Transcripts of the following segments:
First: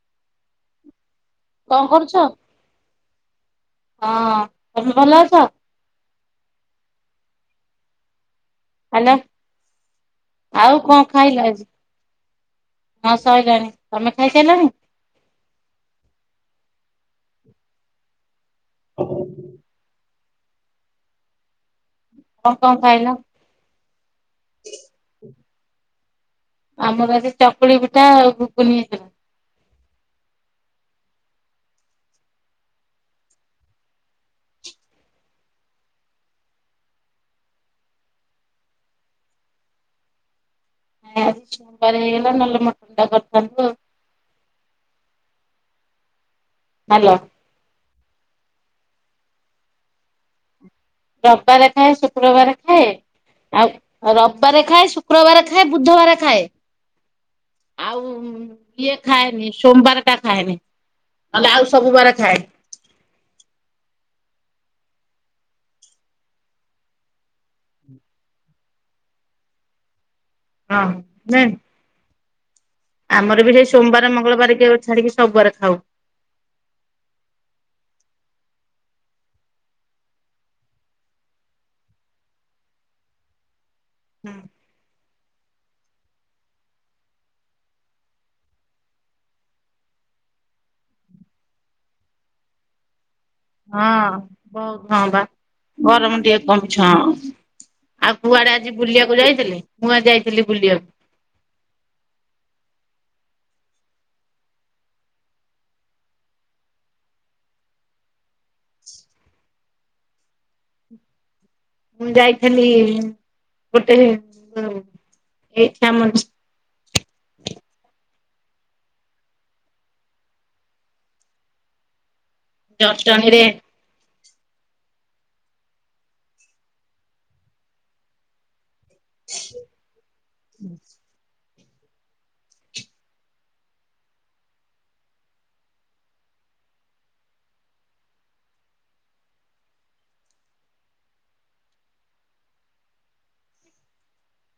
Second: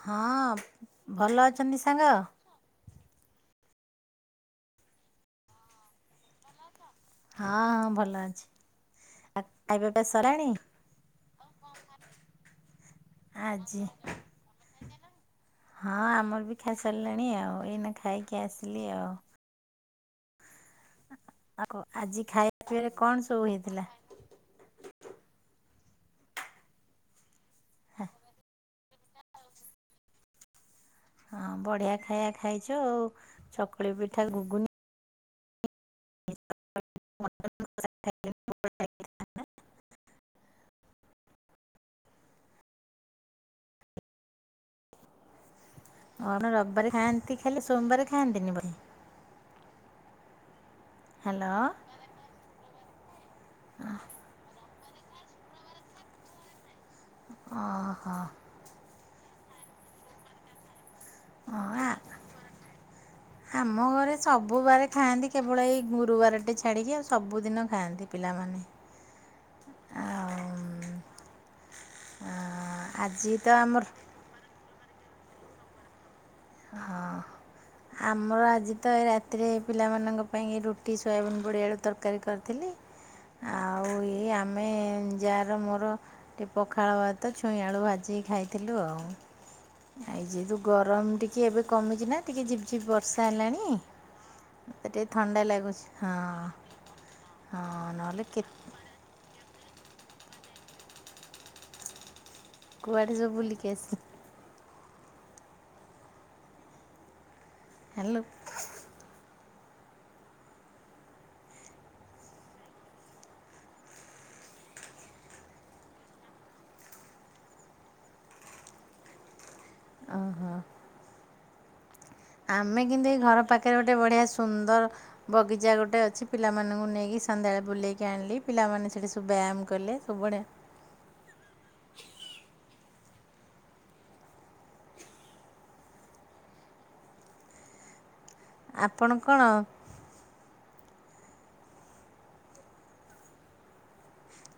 ହଁ-ଅ-ଅ। ଭଲ ଅଛନ୍ତି କଣ ସାଙ୍ଗ? କରୁଛ? ହଁ, ତମେ ଭଲ ଅଛ? ହଁ ହଁ ଭଲ ଅଛି। ହେଲୋ, ଆଉ ଖାଇବା ପିଇବା ସରିଲାଣି ଆଉ କଣ ଖାଇଲ ଆଜି? ହଁ ସଇଲାଣି। ଆଜି ତମେ ଖାଇସାଇଲଣି? ସରିଲାଣି ଆଉ ଏଇନା ଖାଇକି କି ଆସିଲି ଆଉ। ଆ କ ଆଜି କଣ ଖାଇବା ପିଇବାରେ ଖାଇଲ? କଣ ସବୁ ହେଇଥିଲା? ଆମର ଆଜି ଚକୁଳି ପିଠା ଆଉ ଘୁଗୁନି। ହେଇଥିଲା। ହଁ ବଢିଆ ଖାଇବା ଖାଇଛ ଆଉ ଚକୁଳି ପିଠା, ଘୁଗୁନି। [inaudible] ଆଜି ସବାର ହେଇଗଲା ନ ହେଲେ ମଟ ଟା କରିଥାନ୍ତୁ। ଆମର ରବିବାର ହାଲୋ ଖାଆନ୍ତି ଖାଲି ସୋମବାରେ ଖାଆନ୍ତିନି ବୋଲି ରବିବାର ଖାଏ ଶୁକ୍ରବାର ଖାଏ ଆଉ ଆଉ ରବିବାରେ ଖାଏ ଶୁ ଶୁକ୍ରବାର ଖାଏ ବୁଦ୍ଧବାର ଖାଏ। ଓହୋ ଆଉ-ଉ-ଉ ଇଏ ଖାଏନି ସୋମବାର ଟା ଖାଏନି। ନଲେ ଆଉ ହଁ ଆ ସବୁ ବାର ଖାଏ। ଆମ ଘରେ ସବୁ ବାରେ ଖାଆନ୍ତି କେବଳ ଏଇ ଗୁରୁବାରଟେ ଛାଡିକି ଆଉ ସବୁଦିନ ଖାଆନ୍ତି ପିଲାମାନେ। ଆଉ ହଁ ଜାଣି ହଁ। ଆଜି ଆମର ତ ବି ସେଇ ସୋମବାର ମଙ୍ଗଳବାର କି ଛାଡିକି ସବୁବାର ଖାଉ। ହଁ ଆମର ଆଜି ତ ଏଇ ରାତିରେ ପିଲାମାନଙ୍କ ପାଇଁ ରୁଟି ସୋୟାବିନ୍ ବଡ଼ି ଆଳୁ ତରକାରୀ କରିଥିଲି। ହୁଁ। ଜା ର ମୋର ଟିକିଏ ପଖାଳ ଭାତ ଛୁଇଁ ଆଳୁ ଭାଜିକି ଖାଇଥିଲୁ ଆଉ। ଆଇ ଯେହେତୁ ଗରମ ଟିକେ ଏବେ କମିଚି ନା ଟିକେ ଝିପ୍ ଝିପ୍ ବ ହଁ ବହୁତ ହଁ ବା ଥଣ୍ଡା ଲାଗୁଛି ହଁ। ଗରମ ଟିକେ କମିଛି ହଁ ହଁ ଆଉ ନହେଲେ କେ କୁଆଡେ ଆଜି ବୁଲିବାକୁ ଯାଇଥିଲେ? ମୁଁ ଆଜି ଯାଇଥିଲି ବୁଲିବାକୁ। କୁଆଡ଼େ ସବୁ ବୁଲିକି ଆସି ହାଲୋ। [inaudible] ମୁଁ ଯାଇଥିଲି ଗୋଟେ ଏଇଠି ଆମ ଓ ହୋ। ଆମେ କିନ୍ତୁ ଏଇ ଜଟଣୀରେ ଘର ପାଖରେ ଗୋଟେ ବଢିଆ ସୁନ୍ଦର ବଗିଚା ଗୋଟେ ଅଛି ପିଲାମାନଙ୍କୁ ନେଇକି ସନ୍ଧ୍ୟାବେଳେ ବୁଲେଇକି ଆଣିଲି ପିଲାମାନେ ସେଠି ସବୁ ବ୍ୟାମ୍ କଲେ। ସବୁ ଆଡେ [inaudible] ଆପଣ କଣ?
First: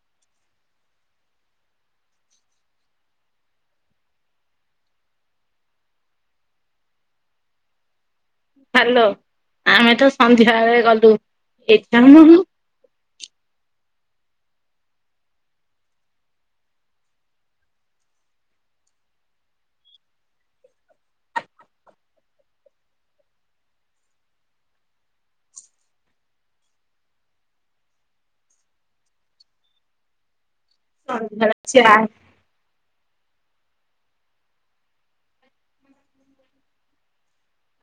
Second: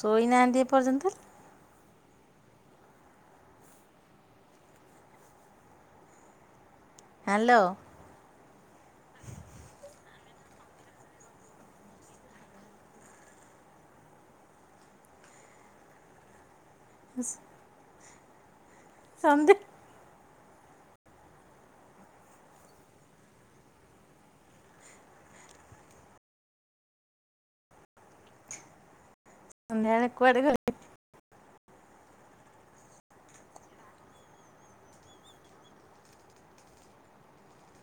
ଶୋଇନାହାନ୍ତି ଏପର୍ଯ୍ୟନ୍ତ? ହାଲୋ। ହାଲୋ ଆମେ ତ ସନ୍ଧ୍ୟା ବଳେ ଗଲୁ। [unintelligible] [inaudible] ସନ୍ଦିପ୍ ସନ୍ଧ୍ୟାବେଳେ କୁଆଡେ ଖେଳି [unintelligible]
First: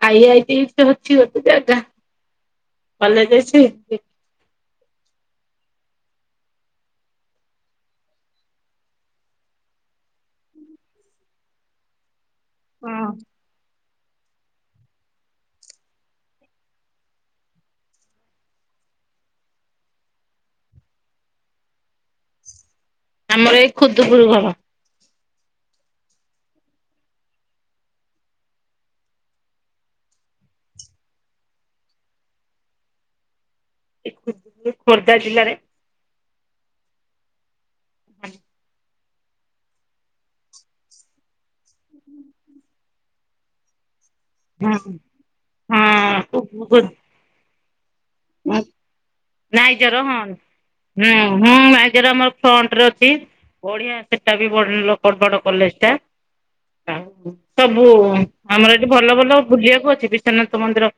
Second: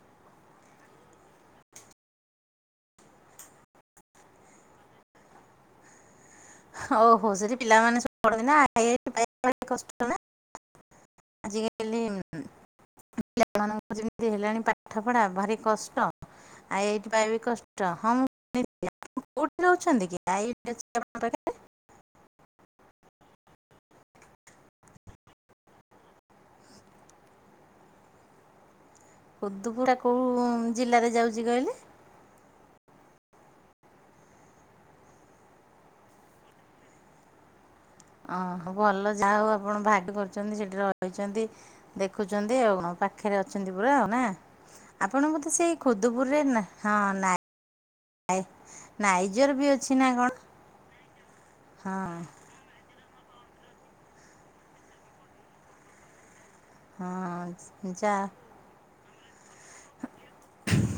ଆଇଆଇଟି ତ ଅଛି ଗୋଟେ ଜାଗା କଲେଜ ଅଛି। ଓ ହୋ ସେଠି ପିଲାମାନେ ସବୁ ପଢନ୍ତି ନା [unintelligible] ଆଜି କାଲି। [unintelligible] ମୁଁ ଯେମିତି ହେଲାଣି ପାଠ ପଢା ଭାରି କଷ୍ଟ ଆଇ ଆଇ ଟି ପାଇଁ ବି କଷ୍ଟ ହଁ ମୁଁ [unintelligible] କୋଉଠି ରହୁଛନ୍ତି କି [unintelligible] ଆମର ଏଇ ଖୁଦ୍ଦୁପୁର ଘର। ଖୁଡ଼ୁପୁରା ଟା କୋଉ ଜିଲ୍ଲାରେ ଯାଉଛି କହିଲେ? ଏଇ ଖୋର୍ଦ୍ଧା ଜିଲ୍ଲାରେ। ଓହୋ ଭଲ ଯାହା ହଉ ଆପଣ ଭାଗ କରୁଛନ୍ତି ସେଠି ରହିଚନ୍ତି ଦେଖୁଚନ୍ତି ଆଉ କଣ ପାଖରେ ଅଛନ୍ତି ପୁରା ଆଉ। ନା। ଆପଣ ବୋଧେ ସେଇ ଖୁଦୁପୁରରେ ହୁଁ ନା ହୁଁ ହଁ ନାଇ ନାଇଜର ବି ଅଛି ନାଇଜର ନା ହଁ କଣ? ହୁଁ ହଁ ନାଇଜର ଆମର ଫ୍ରଣ୍ଟରେ ଅ ଛି ବଢିଆ ସେଟା ବି ଭଲ ବଡ କଲେଜ ଟା। ଆ ହଁ ସବୁ ଯା ଆମର ଏଠି। ଭଲ ଭଲ ବୁଲିବାକୁ ଅଛି ବିଶ୍ଵନାଥ ମନ୍ଦିର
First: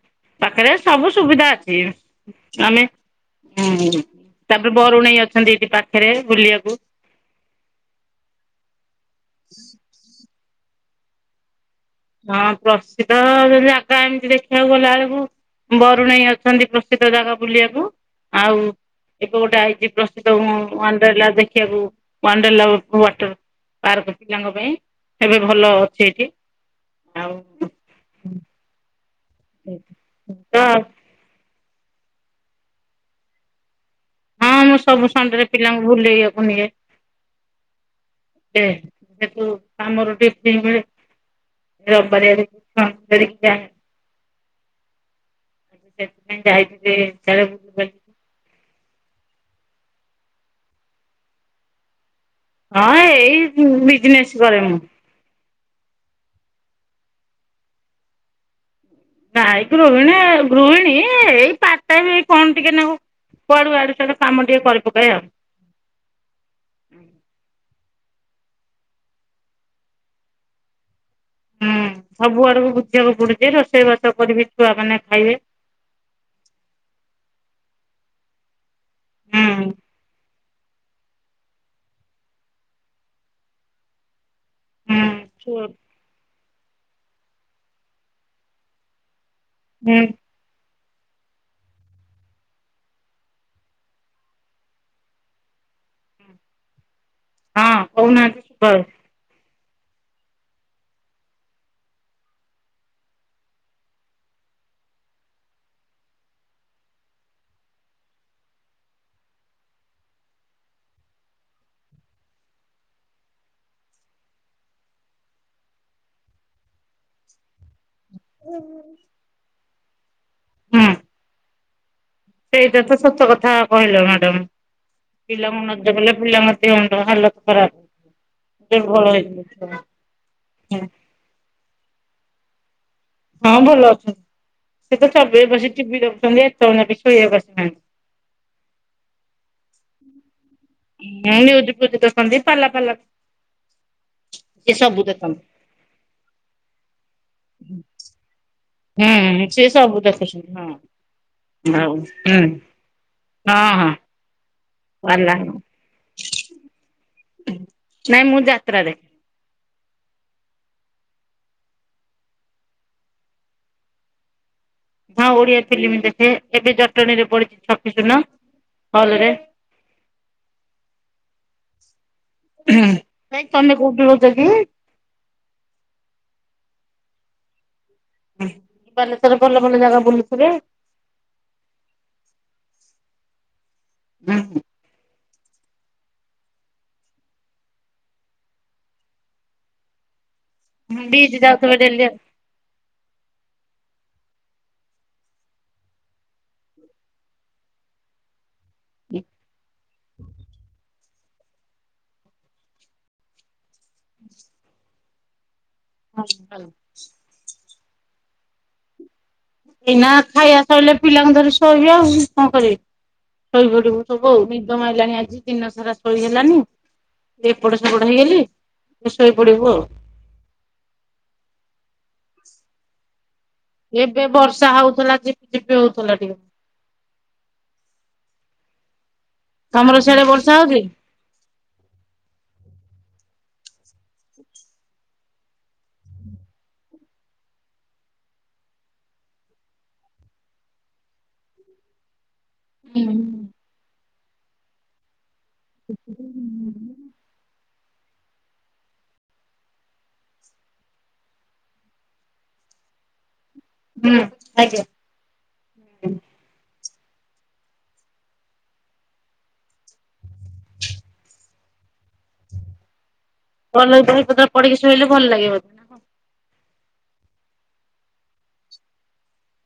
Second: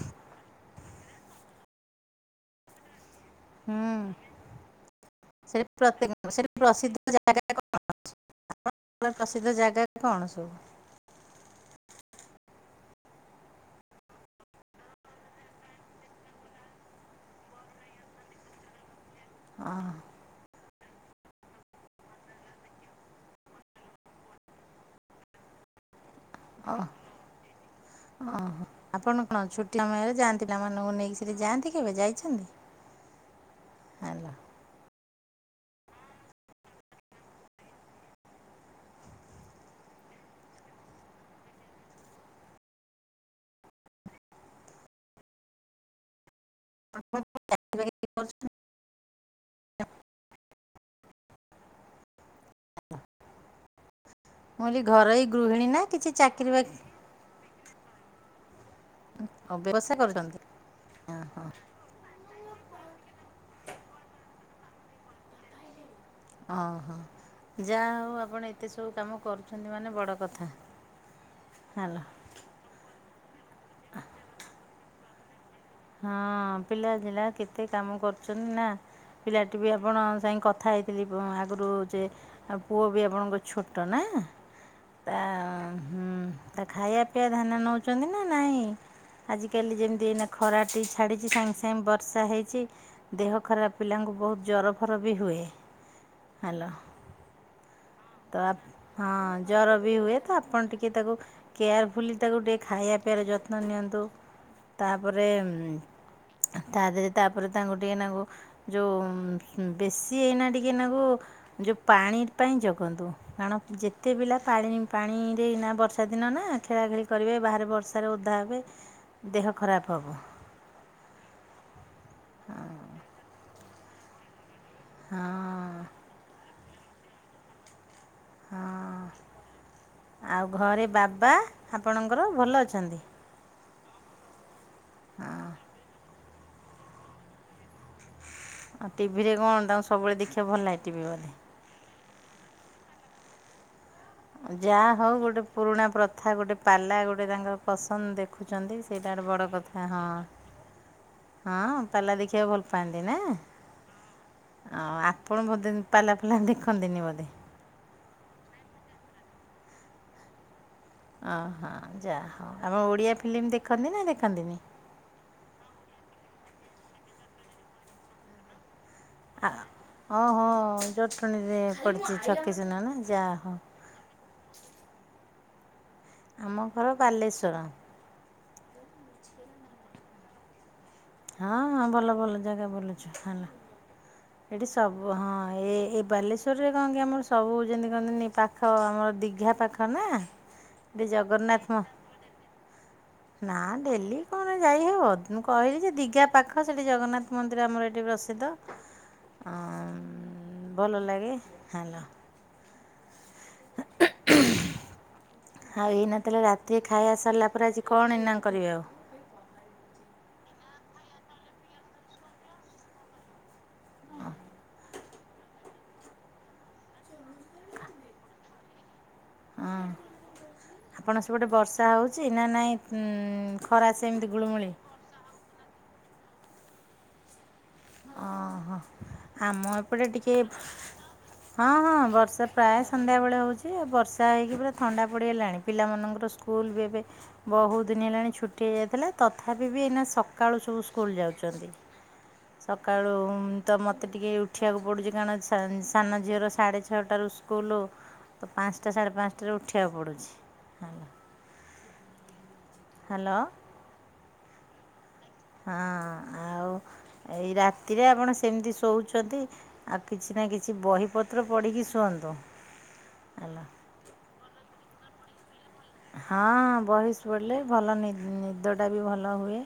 ପାଖରେ ସବୁ ସୁବିଧା ଅଛି। ଆମେ ହୁଁ ତାପରେ ବରୁଣେଇ ଅଛନ୍ତି ଏଠି ସେଠି ପାଖରେ ପ୍ରେକ [inaudible] ସେଠି ବୁଲିବାକୁ ପ୍ରସିଦ୍ଧ ଜାଗା କଣ ଅଛି? ପ୍ରସିଦ୍ଧ ଜାଗାରେ କଣ ସବୁ? ହଁ ପ୍ରସିଦ୍ଧ ଜାଗା ଏମିତି ଦେଖିବାକୁ ଗଲା ବେଳକୁ ବରୁଣେଇ ଅଛନ୍ତି ପ୍ରସିଦ୍ଧ ଜାଗା ବୁଲିବାକୁ ଆଉ। ଏବେ ଗୋଟେ ଆଇଚି ଓହୋ ପ୍ରସିଦ୍ଧ କଣ ଗୋ ୱାଣ୍ଡରଲା ଦେଖିବାକୁ ୱାଣ୍ଡରଲା ୱାଟର ପାର୍କ ପିଲାଙ୍କ ପାଇଁ ଏବେ ଭଲ ଅଛି ଏଠି ହ ଆଉ ଓୋ। ଆପଣ କଣ ଛୁଟି ସମୟରେ ଯାଆନ୍ତି ତ ପିଲାମାନଙ୍କୁ ନେଇକି ସେଠି ଯାଆନ୍ତି। ଯାଇଛନ୍ତି। ହ୍ୟାଲୋ ହଁ ମୁଁ ସବୁ ସନଡେରେ ପିଲାଙ୍କୁ ବୁଲେଇବାକୁ ନିଏ। ଯେ ହେତୁ ଆମର ରବିବାରିଆ ଦେଖିକି ଯାଇଥିଲେ। ହ [inaudible] ହଁ ଏଇ ବିଜନେସ୍ କରେ ମୁଁ ହେଲି ଘରେଇ ଗୃହିଣୀ ନାଁ କିଛି ଚାକିରୀ ବାକିରି ଓ ନାଇ କ ବ୍ୟବସାୟ ରୋହିଣୀ କରୁଛନ୍ତି? ଗୃହିଣୀ ହଁ ଏଇ ହଁ। ପାର୍ଟ ଟାଇମ୍ ବି କଣ ଟିକେ ନାଁକୁ କୁଆଡୁ ଆଡୁ ସିଆଡୁ କାମ ଟିକେ କରି ପକାଏ ଆଉ। ଅ ହୋ। ଯାହା ହେଉ ଆପଣ ଏତେ ସବୁ କାମ କରୁଛନ୍ତି ମାନେ ବଡ଼ କଥା ହୁଁ ହେଲା ସବୁ ଆଡକୁ ବୁଝିବାକୁ ପଡୁଛି ରୋଷେଇବାସ କରିବି ଛୁଆ ମାନେ ଖାଇବେ ହଁ ପିଲାଜିଲା କେତେ କାମ କରୁଛନ୍ତି ନା। ହୁଁ ପିଲାଟି ବି ଆପଣ ଯାଇ କଥା ହେଇ ଖ ଆଗରୁ ଯେ ପୁଅ ବି ଆପଣଙ୍କ ଛୋଟ ନା। ହୁଁ ତା ଛୁ ହୁଁ ତା ଖାଇବା ର ପିଆ ଧାନ ନେଉଛନ୍ତି ନା ନାଇଁ? ଆଜିକାଲି ହୁଁ ଯେମିତି ଏ ନାତି କି ଛାଡିଛି ସାଙ୍ଗେ ସାଙ୍ଗେ ବର୍ଷା ହେଇଛି ଦେହ ଖରାପ ପିଲାଙ୍କୁ ବହୁତ ଜର ଫର୍ ବି ହୁଏ ହାଲୋ। ହୁଁ। ତ ଆ ହଁ ଜର ବି ହୁଏ ତ ଆପଣ ଟିକେ ତାକୁ କେୟାରଫୁଲି ତାକୁ ଟିକେ ଖାଇବା ପିଇବାର ଯତ୍ନ ନିଅନ୍ତୁ ତାପରେ ତା ଦେହରେ ତାପରେ ତାଙ୍କୁ ଟିକେ ନାକୁ ଯେଉଁ ବେଶୀ ଏଇନା ଟିକେନାକୁ ଯେଉଁ ପାଣି ପାଇଁ ଜଗ ରନ୍ତୁ କାରଣ ଯେତେ ପିଲା ପାଣି ପାଣିରେ ନା ବର୍ଷା ଦିନ ନା ଖେଳାଖେଳି କରିବେ ବାହାରେ ବର୍ଷା ବର୍ଷା ରେ ଓଦା ହେବେ ଦେହ ଖରାପ ହେବ। ହୁଁ। ସେଇଟା ତ ସତ କଥା। କହିଲ ମ୍ୟାଡ଼ମ୍। ପିଲା ମନ ହଁ ଇଚ୍ଛା କଲେ ପିଲାଙ୍କ ଦେହ ମୁଣ୍ଟ ହାଲତ ଖରାପେ। ହଁ ଭଲ ହେଇଁ [inaudible] ଙ୍କର ଭଲ ଅଛନ୍ତି? ହଁ ଭଲ ଅଛନ୍ତି। ସେ ତ ହଁ ସବୁବେଳେ ବସିକି ଟିଭି ଏତବେଳ ଜାଙ୍କ ଶୋଇ ବାକୁ ଆସିବା କୁଆସି ନାହାନ୍ତି। ଆଉ ଟିଭି ରେ କଣ ତାଙ୍କୁ ସବୁବେଳେ ଦେଖି ହଁ ନ୍ୟୁଜ ପୁଜ ଦେଖନ୍ତି ପାଲା ଫାଲା ଏ ଯାହା ସବୁ ହଉ ଦେଖନ୍ତି। ଗୋଟେ ପୁରୁଣା ପ୍ରଥା ଗୋଟେ ପାଲା ଗୋଟେ ତାଙ୍କର ପସନ୍ଦ ଦେଖୁଛନ୍ତି। ସେଇଟା ଗୋଟେ ହୁଁ ବଡ଼ ସିଏ କଥା ସବୁ ହଁ ଦେଖୁଛନ୍ତି ହଁ ହଁ ହଉ ପାଲା ହୁଁ ଦେଖିବାକୁ ଭଲ ପାଆନ୍ତି ନା? ହଁ ହଁ ଆ ପାଲା ଆପଣ ବୋଧେ ପାଲା ଫାଲା ଦେଖନ୍ତିନି ବୋଧେ? ନାଇଁ ମୁଁ ଯାତ୍ରା ଦେଖେ। ଓହୋ ଯାହଉ ଆମ ଓଡିଆ ଫିଲ୍ମ ଦେଖନ୍ତି ନା ଦେଖନ୍ତିନି? ହଁ ଓଡିଆ ଫିଲ୍ମ ଦେଖେ। ଏବେ ଜଟଣୀରେ ପଡିଛି କି ଛକି ଶୂନ। ହଲ ରେ। ଓହୋ ଜଟଣୀରେ ପଡିଛି। ନାଇଁ ତମେ କୋଉଠି ରହୁଛ କି? ଆମ ଘର ବାଲେଶ୍ଵର। ବାଲେଶ୍ଵର ଭଲ ଭଲ ଜାଗା ବୁଲୁଥିବେ? ହଁ ହଁ ଭଲ ଭଲ ଜାଗା ବୁଲୁଛୁ ହେଲା। ଏଇଠି ସବୁ ହଁ ଏଇ ଏଇ ବାଲେଶ୍ୱରରେ କଣ କି ଆମର ସବୁ ଯେମିତି କହନ୍ତିନି ପାଖ ଆମର ଦିଘା ପାଖ ନା ଏଠି ବ୍ରିଯିଯାଉ ଜଗନ୍ନାଥ ଥିବେ ମ ଡେଲି ଆଉ। ନା ଡେଲି କଣ ଯାଇହେବ ମୁଁ କହିଲି ଯେ ଦିଘା ପାଖ ସେଠି ଜଗନ୍ନାଥ ମନ୍ଦିର ଆମର ଏଠି ପ୍ରସିଦ୍ଧ। ହଁ ଭଲ ଲାଗେ। ହାଲୋ। ଆଉ ଏଇ ନ ତାହେଲେ ରାତିରେ ଖାଇବା ସରିଲା ପରେ ଆଜି କଣ ଇନା କରିବେ ଆଉ? ଏଇନା ଖାଇବା ସଇଲେ ପିଲାଙ୍କୁ ଧରି ଶୋଇବି ଆଉ କଣ କରିବି। ଶୋଇପଡିବୁ ସବୁ ଆଉ ନିଦ ମାଇଲାଣି ଆଜି ଦିନ ସାରା ଶୋଇହେଲାନି ଏପଟ ସେପଡ ହେଇଗଲି। ଶୋଇ ପଡିବୁ ହଁ ଆଉ। ଆପଣ ସେଫଟେ ବର୍ଷା ହଉଛି ନା ନାଇଁ? ହୁଁ। ଏବେ ବର୍ଷା ହଉଥିଲା ଝିପିଝିପି ହଉଥିଲା ଟିକେ। ଓହୋ ଆମ ତମର ଏପଟେ ସିଆଡେ ଟିକେ ବର୍ଷା ହଉଛି? ହଁ ହଁ ବର୍ଷା ପ୍ରାୟ ସନ୍ଧ୍ୟାବେଳେ ହଉଛି। ସ ବର୍ଷା ହୋଇଇକି ପୁରା ଥଣ୍ଡା ପଡ଼ିଗଲାଣି ପିଲାମାନଙ୍କର ସ୍କୁଲ ବି ଏବେ ବହୁତ ଦିନ ହେଲାଣି ଛୁଟି ହେଇଯାଇଥିଲା ତଥାପି ବି ଏଇନା ସକାଳୁ ସବୁ ସ୍କୁଲ ଯାଉଛନ୍ତି। ସକାଳୁ ହୁଁ ତ ମୋତେ ଏତେ ଟିକିଏ ଉଠିବାକୁ ପଡ଼ୁଛି। ସାନ ଝିଅର ସାଢ଼େ ଛଅଟାରୁ ସ୍କୁଲ୍ ତ ପାଞ୍ଚଟା ସାଢ଼େ ପାଞ୍ଚଟାରୁ ଉଠିବାକୁ ପଡ଼ୁଛି ହାଁ। ହ୍ୟାଲୋ। ହୁଁ ଆଜ୍ଞା। ହଁ ଆଉ। ଏଇ ରାତିରେ ଆପଣ ସେମିତି ଶୋଉଛନ୍ତି। ଆଉ କିଛି ନା କିଛି ବହିପତ୍ର ପଡ଼ିକି ଶୁଅନ୍ତୁ। ହ୍ୟାଲୋ ଭଲ ବହି ପତ୍ର ପଢିକି ଶୋଇଲେ ଭଲ ଲାଗେ ମତେ। ହଁ। ବହିସ ପଡ଼ିଲେ ଭଲ ନି ନିଦଟା ବି ଭଲ ହୁଏ।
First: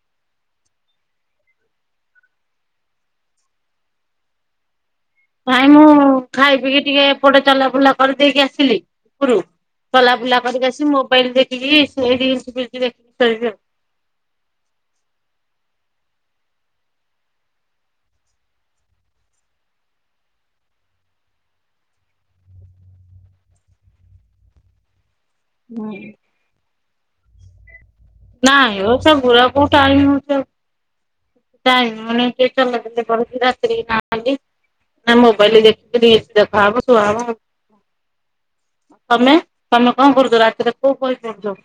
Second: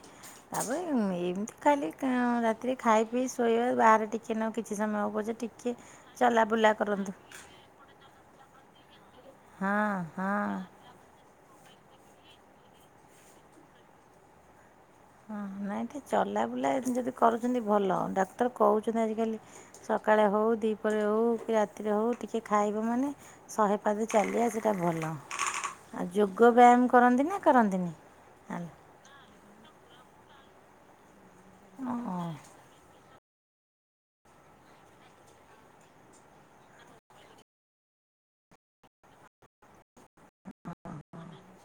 ତାପରେ ଏମିତି ଖାଲି ଆଁ ରାତିରେ ଖାଇ ପିଇ ଶୋଇବା ବାହାରେ ଟିକେଏ ନାକୁ କିଛି ସମୟ ପଛେ ନାଇଁ ଟିକେ ମୁଁ ଖାଇ ଚଲାବୁଲା ପିଇକି ଟିକେ କରନ୍ତୁ ଏପଟେ ଚଲା ବୁଲା କରିଦେଇକି ଆସିଲି। ଓପୁରୁ ହଁ ଚଲା ହଁ ବୁଲା କରିକ ଆସି ମୋବାଇଲ ଦେଖ ଖିକି ସେଇଠି [unintelligible] ହଁ ନାଇଁ ଟିକେ ଚଲାବୁଲା ଯଦି କରୁଛନ୍ତି ଭଲ ଆଉ। ଡାକ୍ତର କହୁଛନ୍ତି ଆଜିକାଲି ସକାଳେ ହଉ ଦିପରେ ହଉ କି ରାତିରେ ହଉ ଟିକେ ଖାଇବ ମାନେ ଶହେ ପାଦ ଚାଲିବା ସେଇଟା ଭଲ। ଆ ଯୋଗ ବ୍ୟାୟାମ କରନ୍ତି ନା କରନ୍ତିନି। ନା ଇଓ ସେଗୁରା କୋଉଠୁ ଆଣିବି ମୁଁ। ହଁ [inaudible] ଟାଇମ ମାନେ [unintelligible] ରାତିରେ ନାହଲେ ନା ମୋବାଇଲରେ ଦେଖିକି ଦେଖାହବ ଶୁଆବ। ତମେ ତମେ କଣ କରୁଛ ରାତିରେ କୋଉ ବହି ପଢ଼ୁଚ।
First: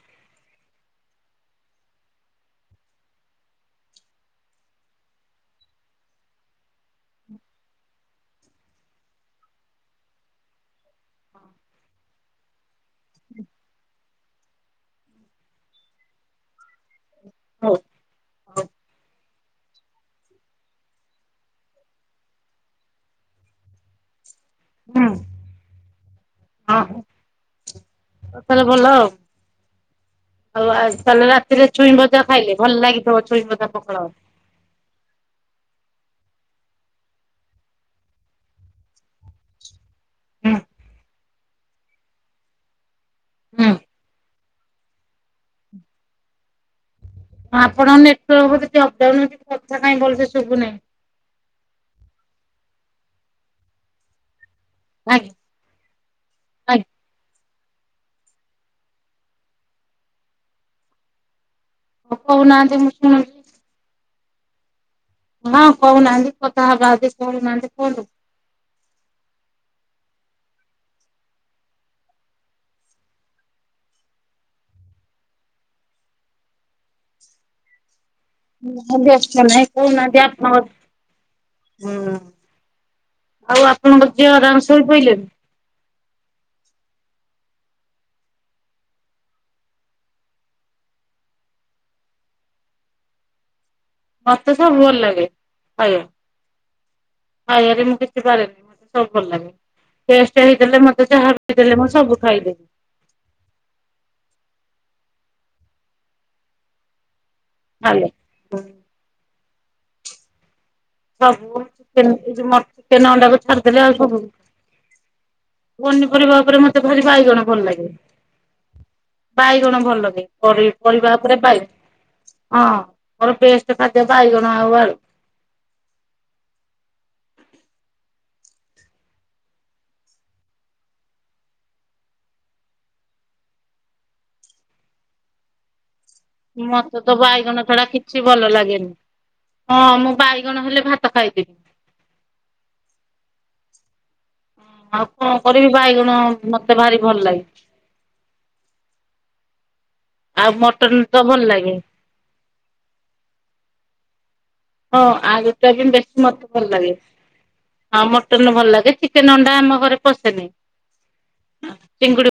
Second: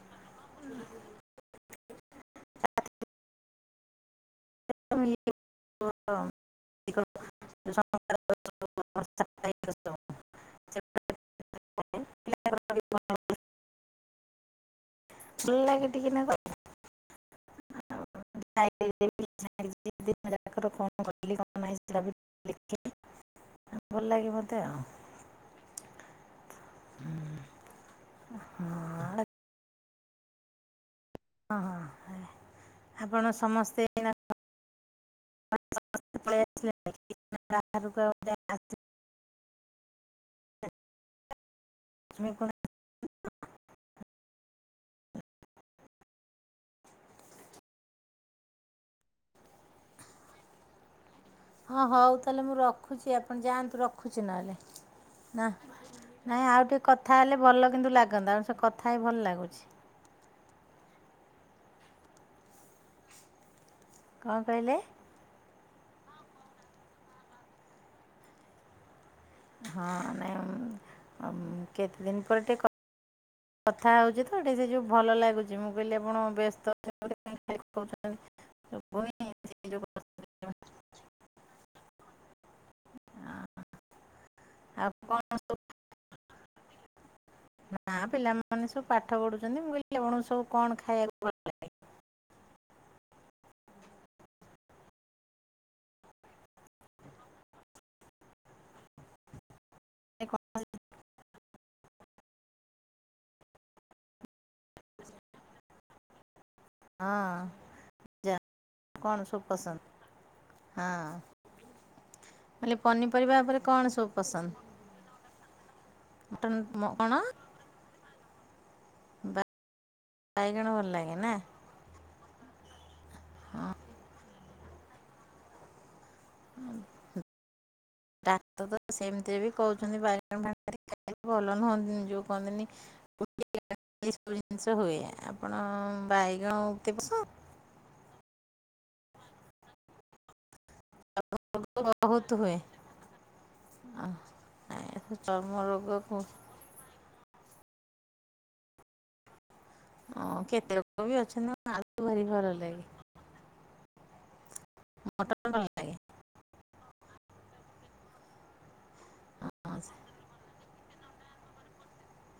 [unintelligible] [unintelligible] ଭଲ ନଗେ ଟିକେ ନାଗୁ। ହଉ। ନାଇ [unintelligible] [unintelligible] ଭଲ ଲାଗେ ମୋତେ। ମତେ ହୁଁ ହଁ ଉଁ ହଁ ଆ ହଉ ଆ ତାହେଲେ ରାତିରେ ଛୁଇଁ ଭଜା ଖାଇଲେ ଭଲ ଲାଗିଥିବ ଆପଣ ଛୁଇଁ ଭଜା ସମସ୍ତେ ପଖାଳ ଏଇନା ଭାତ। [unintelligible] ହଁ। [unintelligible] ହୁଁ। ଆପଣଙ୍କ [unintelligible] କଥା କାଇଁ ଭଲସେ ଶୁଭୁନହିଁ। ହଁ ହଉ ତାହେଲେ ମୁଁ ରଖୁଛି ଆପଣ ଯାଆନ୍ତୁ ରଖୁଛି ନହେଲେ। ଆଜ୍ଞା ନା ନାଇଁ ଆଉ ଟିକେ ଆଜ୍ଞା କଥା ହେଲେ ଭଲ କିନ୍ତୁ ଲାଗନ୍ତା, ଆପଣଙ୍କ ସହ କଥା ହେଇ ଭଲ ଲାଗୁଛି। କଉନାହାନ୍ତି ମୁଁ ଶୁଣୁଛି। କ'ଣ କହିଲେ। ହଁ କହୁନାହାନ୍ତି, କଥା ହବା ଆଜି କହୁନାହାନ୍ତି କୁହନ୍ତୁ। ହଁ ନାଇଁ ଆଁ କେତେ ଦିନ ପରେ ଟିକେ କ ଥା ହେଉଛି ତ ଟିକେ ସେ ଯେଉଁ ଭଲ ଲାଗୁଛି। ମୁଁ କହିଲି ଆପଣ ବ୍ୟସ୍ତ [unintelligible] ଅ ପୁଣି ସେ ନାାଇଁ ଯୋଉ କହୁନା ଆପ ନ ହୁଁ [inaudible] ଆଉ ଆପଣଙ୍କୁ ଯେଅ ଆରାମ ସେ ଆଉ ସୋଇପହିଲେଣି କଣ ସବୁ [inaudible] ନା ପିଲାମାନେ ସବୁ ପାଠ ପଢୁଛନ୍ତି ମୁଁ କହିଲିଣ ସବୁ କଣ ଖାଇବାକୁ ଭଲ ପାଇଁ ବେ [unintelligible] ମତେ ସବୁ ଭଲ ଲାଗେ ଆଜ୍ଞା, ଖାଇବାରେ ମୁଁ ବରେନି ମତେ ସବୁ ଭୁଲ ଲାଗେ, କହିଲେ କେଷ୍ଟା ହେଇଥିଗଲେ ମତ୍ [inaudible] ସେ ଯାହା ରୁଟି ଦେଲେ ମୁଁ ସବୁ ଖାଇଦେଇ [unintelligible] ଆ ହାଲୋ ପସନ୍ଦ ହଁ ମୁଁ ସବୁ ଚିକେନ ମଟେନ୍ଚି କହିଲି ଚିକେନ ପନିପରିବା ଅଣ୍ଡାକୁ ଉପରେ ଛାଡିଦେଲେ କଣ ଆଉ ସବୁ ପସନ୍ଦ ପନିପରିବା ମଟନ ଉପରେ ମତେ ମ- ଭାରି କଣ ବାଇଗଣ ଭଲ ଲାଗେ ବା- ବାଇ ଗଣ ଭଲରେ ବାଇଗଣ ଭଲ ପରିବା ଲାଗେ ନା ଉପରେ ବାଇଗଣ ହଁ ହରେ ଟେଷ୍ଟ୍ ଖାଦ୍ୟ ପାଇଗଲୁ ଆୱରି, [inaudible] [unintelligible] ଡାକ୍ତର ତ ସେମିତିରେ ବି କହୁଛନ୍ତି [inaudible] ଭଲ ନୁହନ୍ତିନି ଯୋଉ କହନ୍ତିନି [inaudible] ସବୁ ଜିନିଷ ହୁଏ ଆପଣ ବାଇଗଣ ଏତେ ମତେ ତ ପସନ୍ଦ ବାଇଗଣ ଛଡା କିଛି ବ୍ ଭଲ ଲାଗେନି ହଁ ମୁଁ ବାଇଗଣ ହେଲେ ଭାତ ଖାଇଦେବି। [inaudible] କଣ ହତୁ ହୁଏ? ଆ ହ ଆଉ କଣ କରିବି ବାଇଗଣ ମତେ ଭାରି ଭଲ ଲାଗେ [unintelligible] ହଁ ଆଉ କେତେ ମଟନ ଲୋକ ତ ବି ଭଲ ଅଛନ୍ତି [inaudible] ଲାଗେ। ମା ଭାରି ଭଲ ଲାଗେ, ହଁ ଆଉ ଆଳୁ ମଟନ ଭଲ ପାକେଟ୍ ଲାଗେ। ବେଶୀ ମତେ ଭଲ ଲାଗେ ହଁ ମଟନ୍ ଭଲ ଲାଗେ ଚିକେନ୍ ଅଣ୍ଡା ଆମ ଘରେ ପଶେନି। ହଁ ଚିଙ୍ଗୁଡି [inaudible]